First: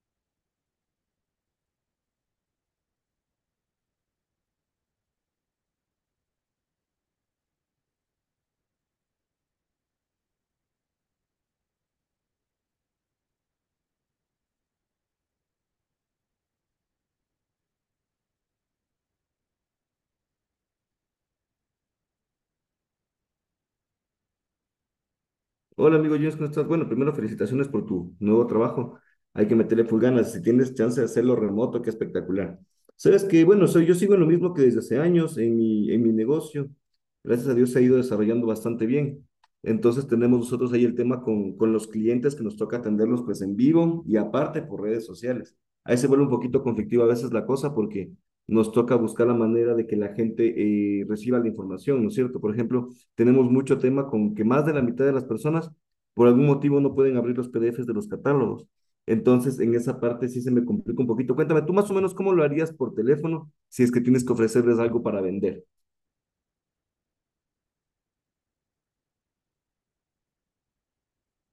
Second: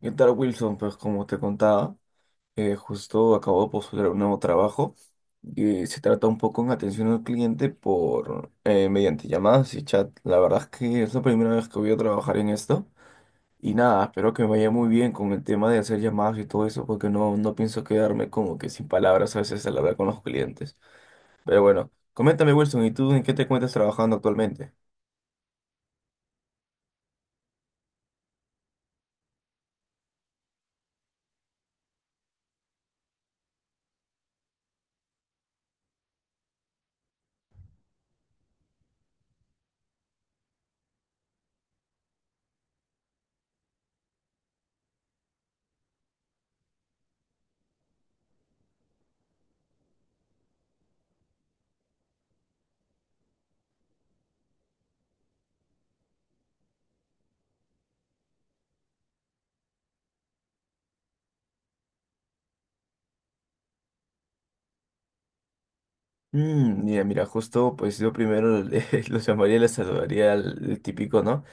¿Qué tal, Wilson? Pues como te contaba, justo acabo de postular un nuevo trabajo que se trata un poco en atención al cliente por mediante llamadas y chat. La verdad es que es la primera vez que voy a trabajar en esto y nada, espero que me vaya muy bien con el tema de hacer llamadas y todo eso porque no, no pienso quedarme como que sin palabras a veces al hablar con los clientes. Pero bueno, coméntame, Wilson, ¿y tú en qué te encuentras trabajando actualmente? Hola amigo James, ¿cómo estás? Bueno, primero felicitaciones por tu nuevo trabajo. Hay que meterle full ganas. Si tienes chance de hacerlo remoto, qué espectacular. Sabes que, bueno, yo sigo en lo mismo que desde hace años en mi negocio. Gracias a Dios se ha ido desarrollando bastante bien. Entonces tenemos nosotros ahí el tema con los clientes que nos toca atenderlos pues en vivo y aparte por redes sociales. Ahí se vuelve un poquito conflictiva a veces la cosa porque nos toca buscar la manera de que la gente reciba la información, ¿no es cierto? Por ejemplo, tenemos mucho tema con que más de la mitad de las personas por algún motivo no pueden abrir los PDFs de los catálogos. Entonces, en esa parte sí se me complica un poquito. Cuéntame, tú más o menos cómo lo harías por teléfono si es que tienes que ofrecerles algo para vender. Mm, mira, justo pues yo primero los llamaría, les saludaría al el típico, ¿no?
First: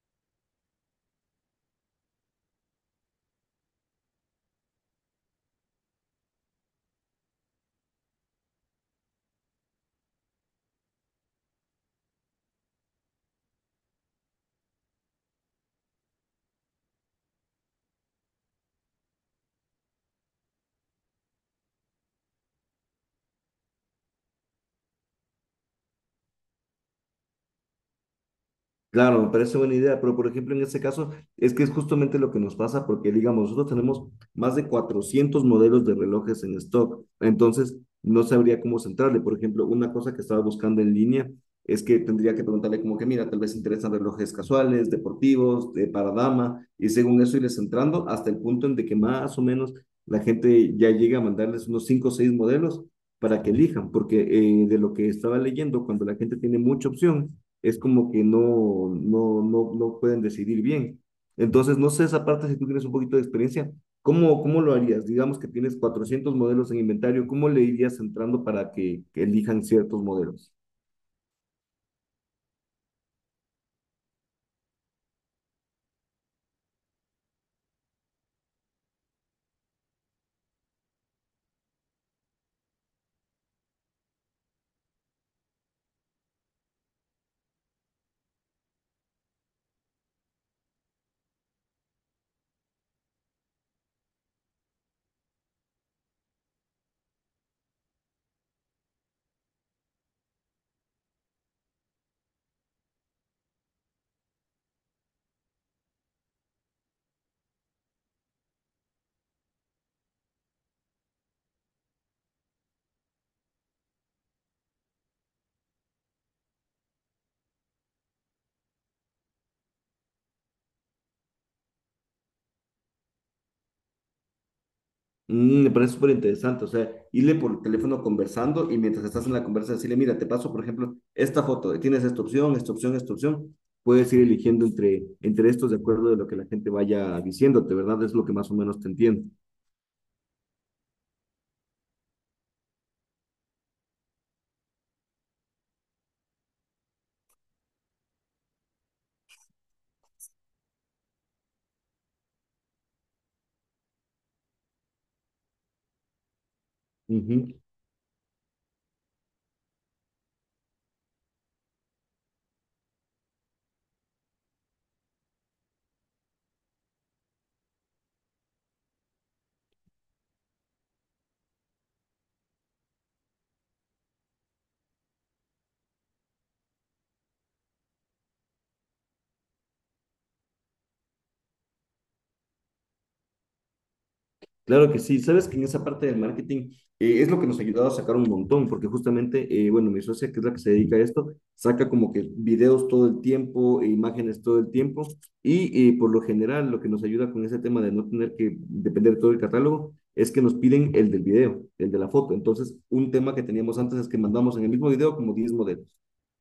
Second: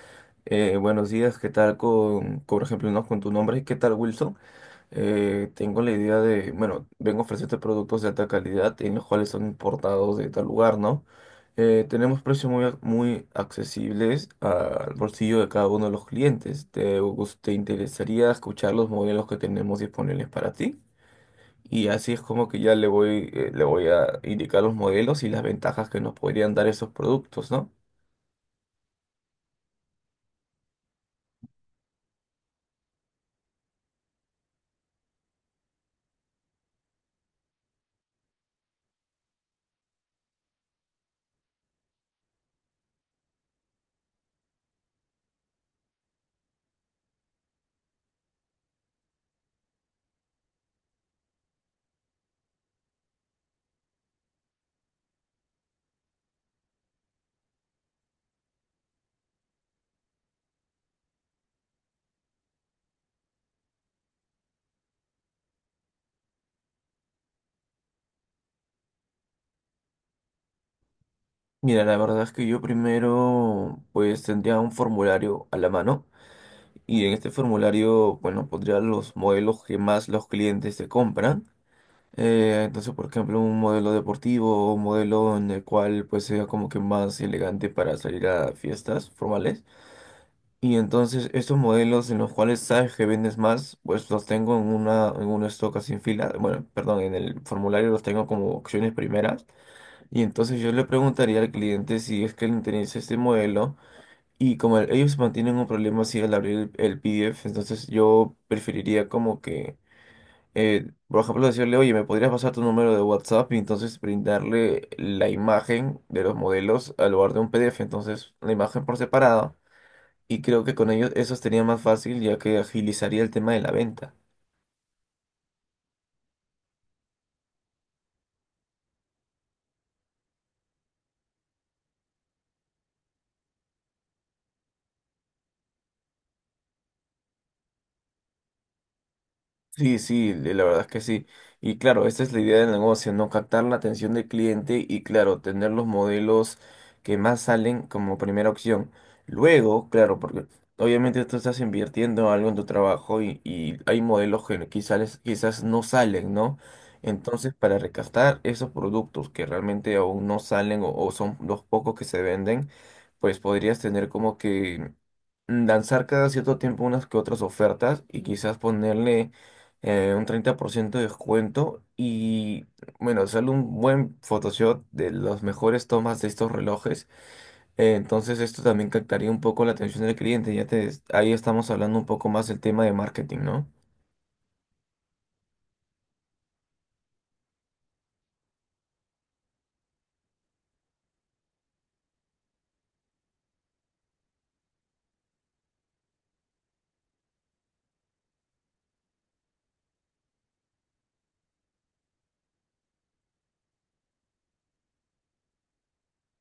Buenos días, ¿qué tal con, por ejemplo, no, con tu nombre? ¿Qué tal, Wilson? Tengo la idea de, bueno, vengo a ofrecerte productos de alta calidad en los cuales son importados de tal lugar, ¿no? Tenemos precios muy, muy accesibles al bolsillo de cada uno de los clientes. ¿Te, te interesaría escuchar los modelos que tenemos disponibles para ti? Y así es como que ya le voy a indicar los modelos y las ventajas que nos podrían dar esos productos, ¿no? Claro, me parece buena idea, pero por ejemplo en ese caso es que es justamente lo que nos pasa porque digamos, nosotros tenemos más de 400 modelos de relojes en stock, entonces no sabría cómo centrarle. Por ejemplo, una cosa que estaba buscando en línea es que tendría que preguntarle como que, mira, tal vez interesan relojes casuales, deportivos, de para dama, y según eso irles centrando hasta el punto en de que más o menos la gente ya llega a mandarles unos 5 o 6 modelos para que elijan, porque de lo que estaba leyendo, cuando la gente tiene mucha opción, es como que no pueden decidir bien. Entonces, no sé esa parte, si tú tienes un poquito de experiencia, ¿ cómo lo harías? Digamos que tienes 400 modelos en inventario, ¿cómo le irías entrando que elijan ciertos modelos? Mira, la verdad es que yo primero pues tendría un formulario a la mano y en este formulario, bueno, pondría los modelos que más los clientes te compran. Entonces, por ejemplo, un modelo deportivo o un modelo en el cual pues sea como que más elegante para salir a fiestas formales. Y entonces estos modelos en los cuales sabes que vendes más, pues los tengo en una, en un stock así en fila. Bueno, perdón, en el formulario los tengo como opciones primeras. Y entonces yo le preguntaría al cliente si es que le interesa este modelo. Y como ellos mantienen un problema así al abrir el PDF, entonces yo preferiría como que, por ejemplo, decirle, oye, ¿me podrías pasar tu número de WhatsApp? Y entonces brindarle la imagen de los modelos al lugar de un PDF. Entonces, la imagen por separado. Y creo que con ellos eso sería más fácil ya que agilizaría el tema de la venta. Mm, me parece súper interesante, o sea, irle por teléfono conversando y mientras estás en la conversa decirle, mira, te paso, por ejemplo, esta foto, tienes esta opción, esta opción, esta opción, puedes ir eligiendo entre estos de acuerdo de lo que la gente vaya diciéndote, ¿verdad? Es lo que más o menos te entiendo. Sí, sí, la verdad es que sí. Y claro, esta es la idea del negocio, ¿no? Captar la atención del cliente y claro, tener los modelos que más salen como primera opción. Luego, claro, porque obviamente tú estás invirtiendo algo en tu trabajo y hay modelos que quizás, quizás no salen, ¿no? Entonces, Ujú. para recastar esos productos que realmente aún no salen o son los pocos que se venden, pues podrías tener como que lanzar cada cierto tiempo unas que otras ofertas y quizás ponerle un 30% de descuento y bueno, sale un buen Photoshop de las mejores tomas de estos relojes. Entonces esto también captaría un poco la atención del cliente. Ya te, ahí estamos hablando un poco más del tema de marketing, ¿no? Claro que sí, sabes que en esa parte del marketing es lo que nos ha ayudado a sacar un montón, porque justamente, bueno, mi socia, que es la que se dedica a esto, saca como que videos todo el tiempo, e imágenes todo el tiempo, y por lo general lo que nos ayuda con ese tema de no tener que depender de todo el catálogo es que nos piden el del video, el de la foto. Entonces, un tema que teníamos antes es que mandamos en el mismo video como 10 modelos.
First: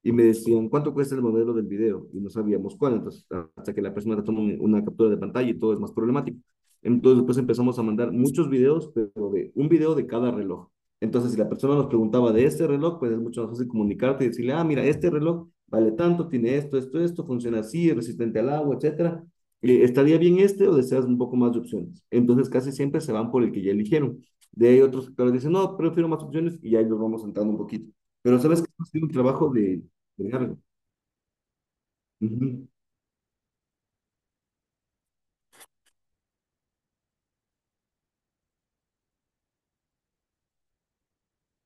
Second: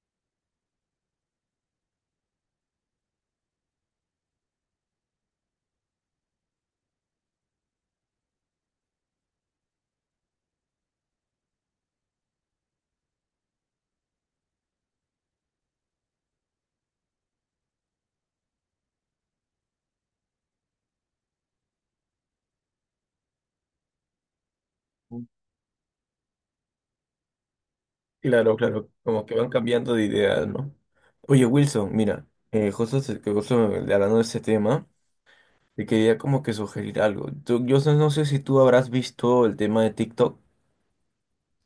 Y me decían, ¿cuánto cuesta el modelo del video? Y no sabíamos cuál. Entonces, hasta que la persona toma una captura de pantalla y todo es más problemático. Entonces, después empezamos a mandar muchos videos, pero de un video de cada reloj. Entonces, si la persona nos preguntaba de este reloj, pues es mucho más fácil comunicarte y decirle, ah, mira, este reloj vale tanto, tiene esto, esto, esto, funciona así, es resistente al agua, etcétera. ¿Estaría bien este o deseas un poco más de opciones? Entonces, casi siempre se van por el que ya eligieron. De ahí otros que dicen, no, prefiero más opciones y ya los vamos sentando un poquito. Pero Claro, sabes que ha claro, sido un como que van trabajo cambiando de de ideas, largo. ¿no? Oye, Wilson, mira, Ujú. Justo, que justo hablando de ese tema. Te quería como que sugerir algo. Yo no sé si tú habrás visto el tema de TikTok.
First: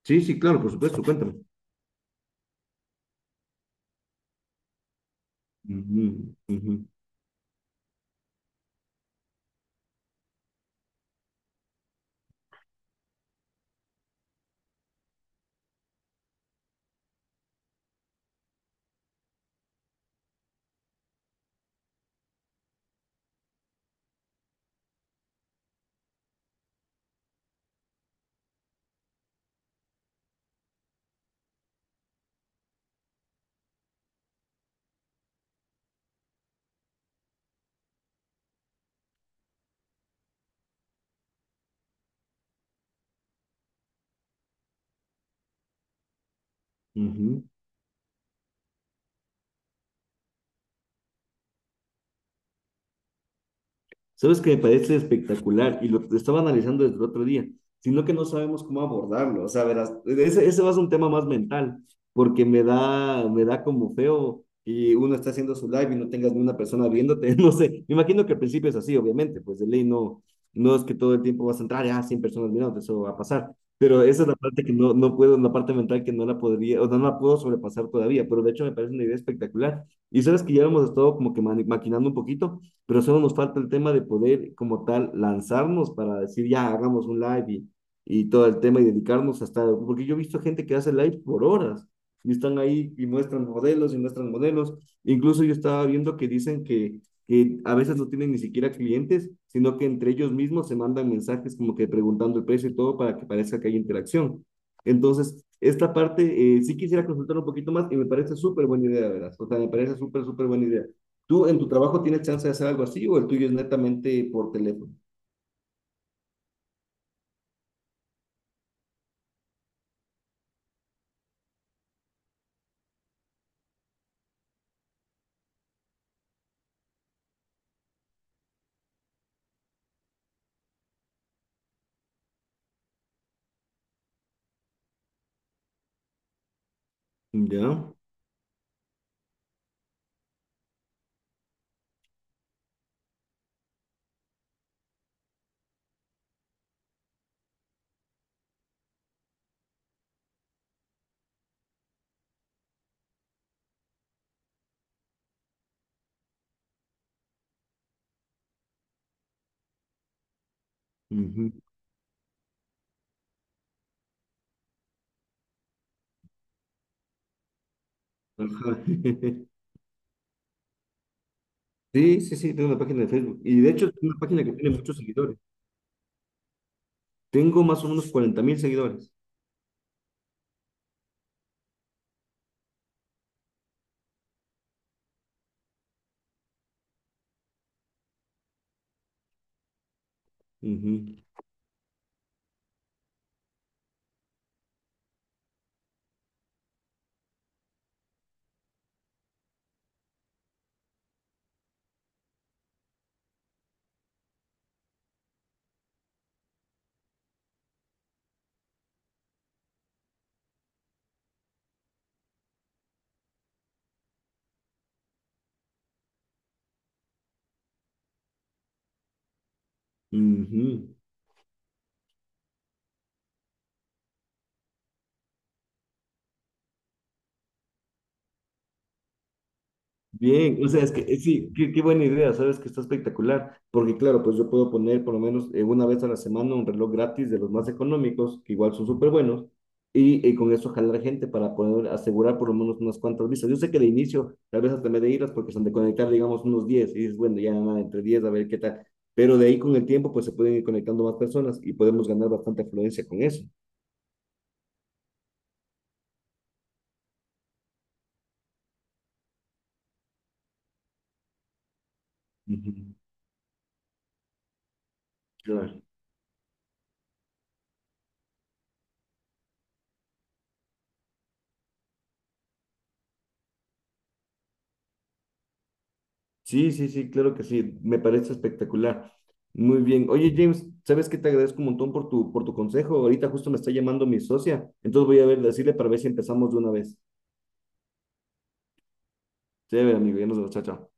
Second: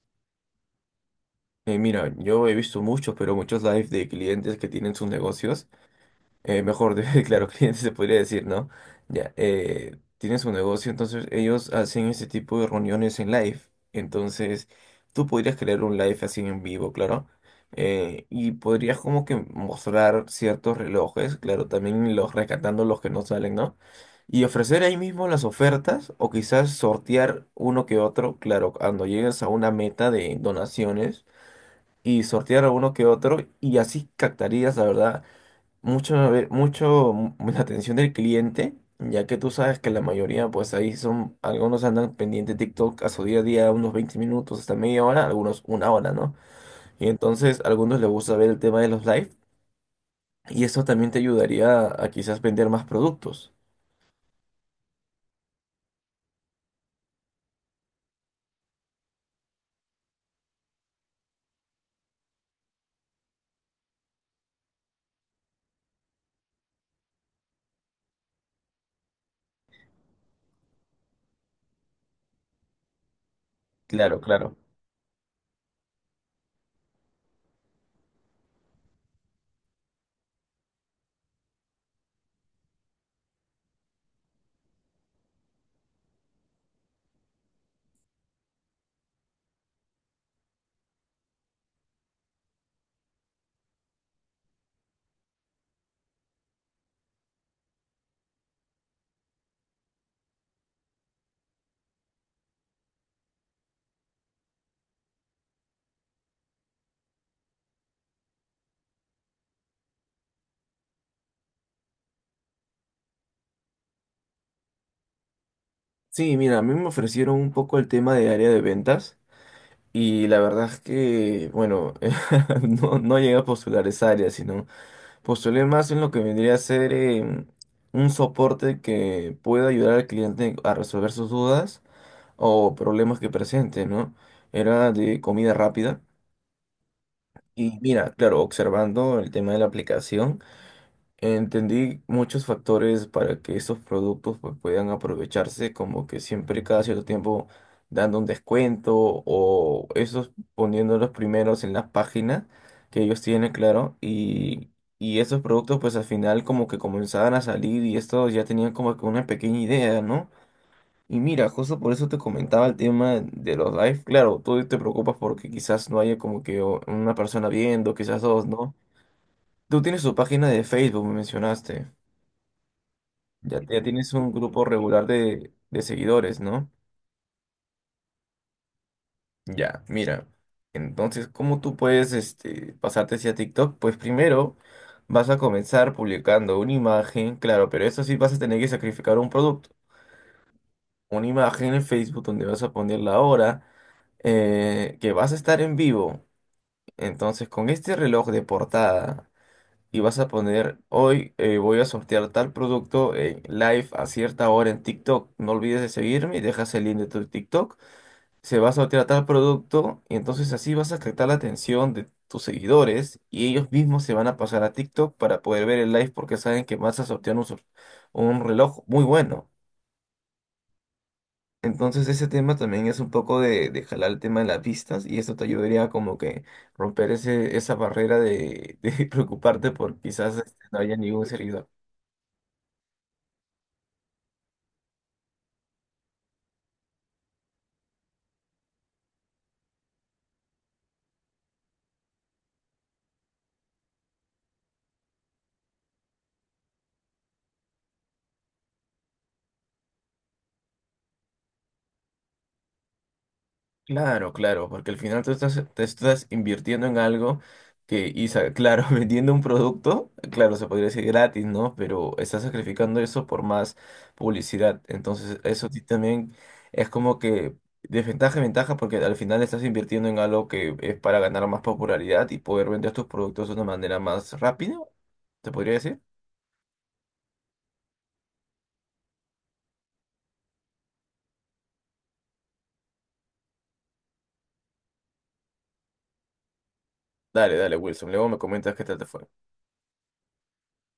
Sí, sí, claro, por supuesto, cuéntame. Mira, yo he visto muchos, pero muchos live de clientes que tienen sus negocios. Ujú, ujú, Mejor, claro, cliente se podría decir, ¿no? Ya, tiene su negocio, entonces ellos hacen este tipo de reuniones en live. Entonces, tú podrías crear un live así en vivo, claro. Y podrías como que mostrar ciertos relojes, claro, también los rescatando los que no salen, ¿no? Y ofrecer ahí mismo las ofertas o quizás sortear uno que otro, claro, cuando llegues a una meta de donaciones y sortear a uno que otro y así captarías, la verdad mucho, la atención del cliente, ya que tú sabes que la mayoría, pues ahí son, algunos andan pendiente de TikTok a su día a día, unos 20 minutos hasta media hora, algunos una hora, ¿no? Y ujú. entonces a algunos les gusta ver el tema de los live y eso también te ayudaría a, quizás vender más productos. ¿Sabes que me parece espectacular? Y lo estaba analizando desde el otro día, sino que no sabemos cómo abordarlo. O sea, verás, ese va a ser un tema más mental, porque me da como feo y uno está haciendo su live y no tengas ni una persona viéndote. No sé, me imagino que al principio es así, obviamente, pues de ley no, no es que todo el tiempo vas a entrar y ah, 100 personas mirándote, eso va a pasar. Pero Claro, esa es la claro. parte que no, no puedo, la parte mental que no la podría, o no la puedo sobrepasar todavía, pero de hecho me parece una idea espectacular. Y sabes que ya lo hemos estado como que maquinando un poquito pero solo nos falta el tema de poder como tal lanzarnos para decir, ya, hagamos un live y todo el tema y dedicarnos hasta, porque yo he visto gente que hace live por horas y están ahí y muestran modelos y muestran modelos. Incluso yo estaba viendo que dicen que a veces no tienen ni siquiera clientes, sino que entre ellos mismos se mandan mensajes como que preguntando el precio y todo para que parezca que hay interacción. Entonces, esta parte sí quisiera consultar un poquito más y me parece súper buena idea, ¿verdad? O sea, me parece súper, súper buena idea. ¿Tú en tu trabajo tienes chance de hacer algo así o el tuyo es netamente por teléfono? Sí, mira, a mí me ofrecieron un poco el tema de área de ventas y la verdad es que, bueno, no, no llegué a postular esa área, sino... Postulé más en lo que vendría a ser un soporte que pueda ayudar al cliente a resolver sus dudas o problemas que presente, ¿no? Era de comida rápida. Y Ya. mira, claro, observando el tema de la aplicación. Entendí muchos factores para que estos productos pues, puedan aprovecharse, como que siempre cada cierto tiempo dando un descuento o esos poniéndolos primeros en las páginas que ellos tienen, claro, y esos productos pues al final como que comenzaban a salir y estos ya tenían como que una pequeña idea, ¿no? Y mira, Ujú. justo por eso te comentaba el tema de los live, claro, tú te preocupas porque quizás no haya como que una persona viendo, quizás dos, ¿no? Ajá. Tú tienes tu página de Facebook, me mencionaste. Sí, sí, sí, tengo una página de Facebook. Y Ya, de ya hecho es tienes una un página que grupo tiene muchos regular seguidores. De seguidores, ¿no? Tengo más o menos 40.000 seguidores. Ya, mira. Entonces, ¿cómo tú puedes este, pasarte hacia TikTok? Pues primero vas a comenzar publicando una imagen, claro, pero eso sí vas a tener que sacrificar un producto. Ujú. Una imagen en Facebook donde vas a poner la hora que vas a estar en vivo. Entonces, con este reloj de portada y vas a poner, hoy voy a sortear tal producto en live a cierta hora en TikTok. No olvides de seguirme y dejas el link de tu TikTok. Se va a sortear tal producto y entonces así vas a captar la atención de tus seguidores y ellos mismos se van a pasar a TikTok para poder ver el live porque saben que vas a sortear un, un reloj muy bueno. Ujú. Entonces ese tema también es un poco de jalar el tema de las vistas y eso te ayudaría como que romper ese, esa barrera de preocuparte por quizás Bien, este, o no sea, es haya que ningún sí, seguidor. qué, qué buena idea, sabes que está espectacular, porque claro, pues yo puedo poner por lo menos una vez a la semana un reloj gratis de los más económicos, que igual son súper buenos, y con eso jalar gente para poder asegurar por lo menos unas cuantas vistas. Yo sé que de inicio tal vez hasta me de iras porque son de conectar, digamos, unos 10 y dices, bueno, ya nada, entre 10 a ver qué tal, pero de ahí con el tiempo pues se pueden ir conectando más personas y podemos ganar bastante afluencia con eso. Claro, claro, porque al final tú estás, te estás invirtiendo en algo que, y, claro, vendiendo un producto, claro, se podría decir gratis, ¿no? Pero estás Ujú. sacrificando eso por más publicidad. Entonces, eso sí Claro. también es como que desventaja y ventaja porque al final estás invirtiendo en algo que es para ganar más popularidad y poder vender tus productos de una manera más rápida, ¿te podría decir? Sí, sí, sí, claro que sí. Me parece espectacular. Muy bien. Oye, James, ¿sabes qué? Te agradezco un montón por por tu consejo. Ahorita justo me está llamando mi socia. Entonces voy a ver, decirle para ver si empezamos de una vez. Dale, dale, Wilson, luego me comentas qué tal te fue. Chévere, amigo. Ya nos vemos. Chao, chao.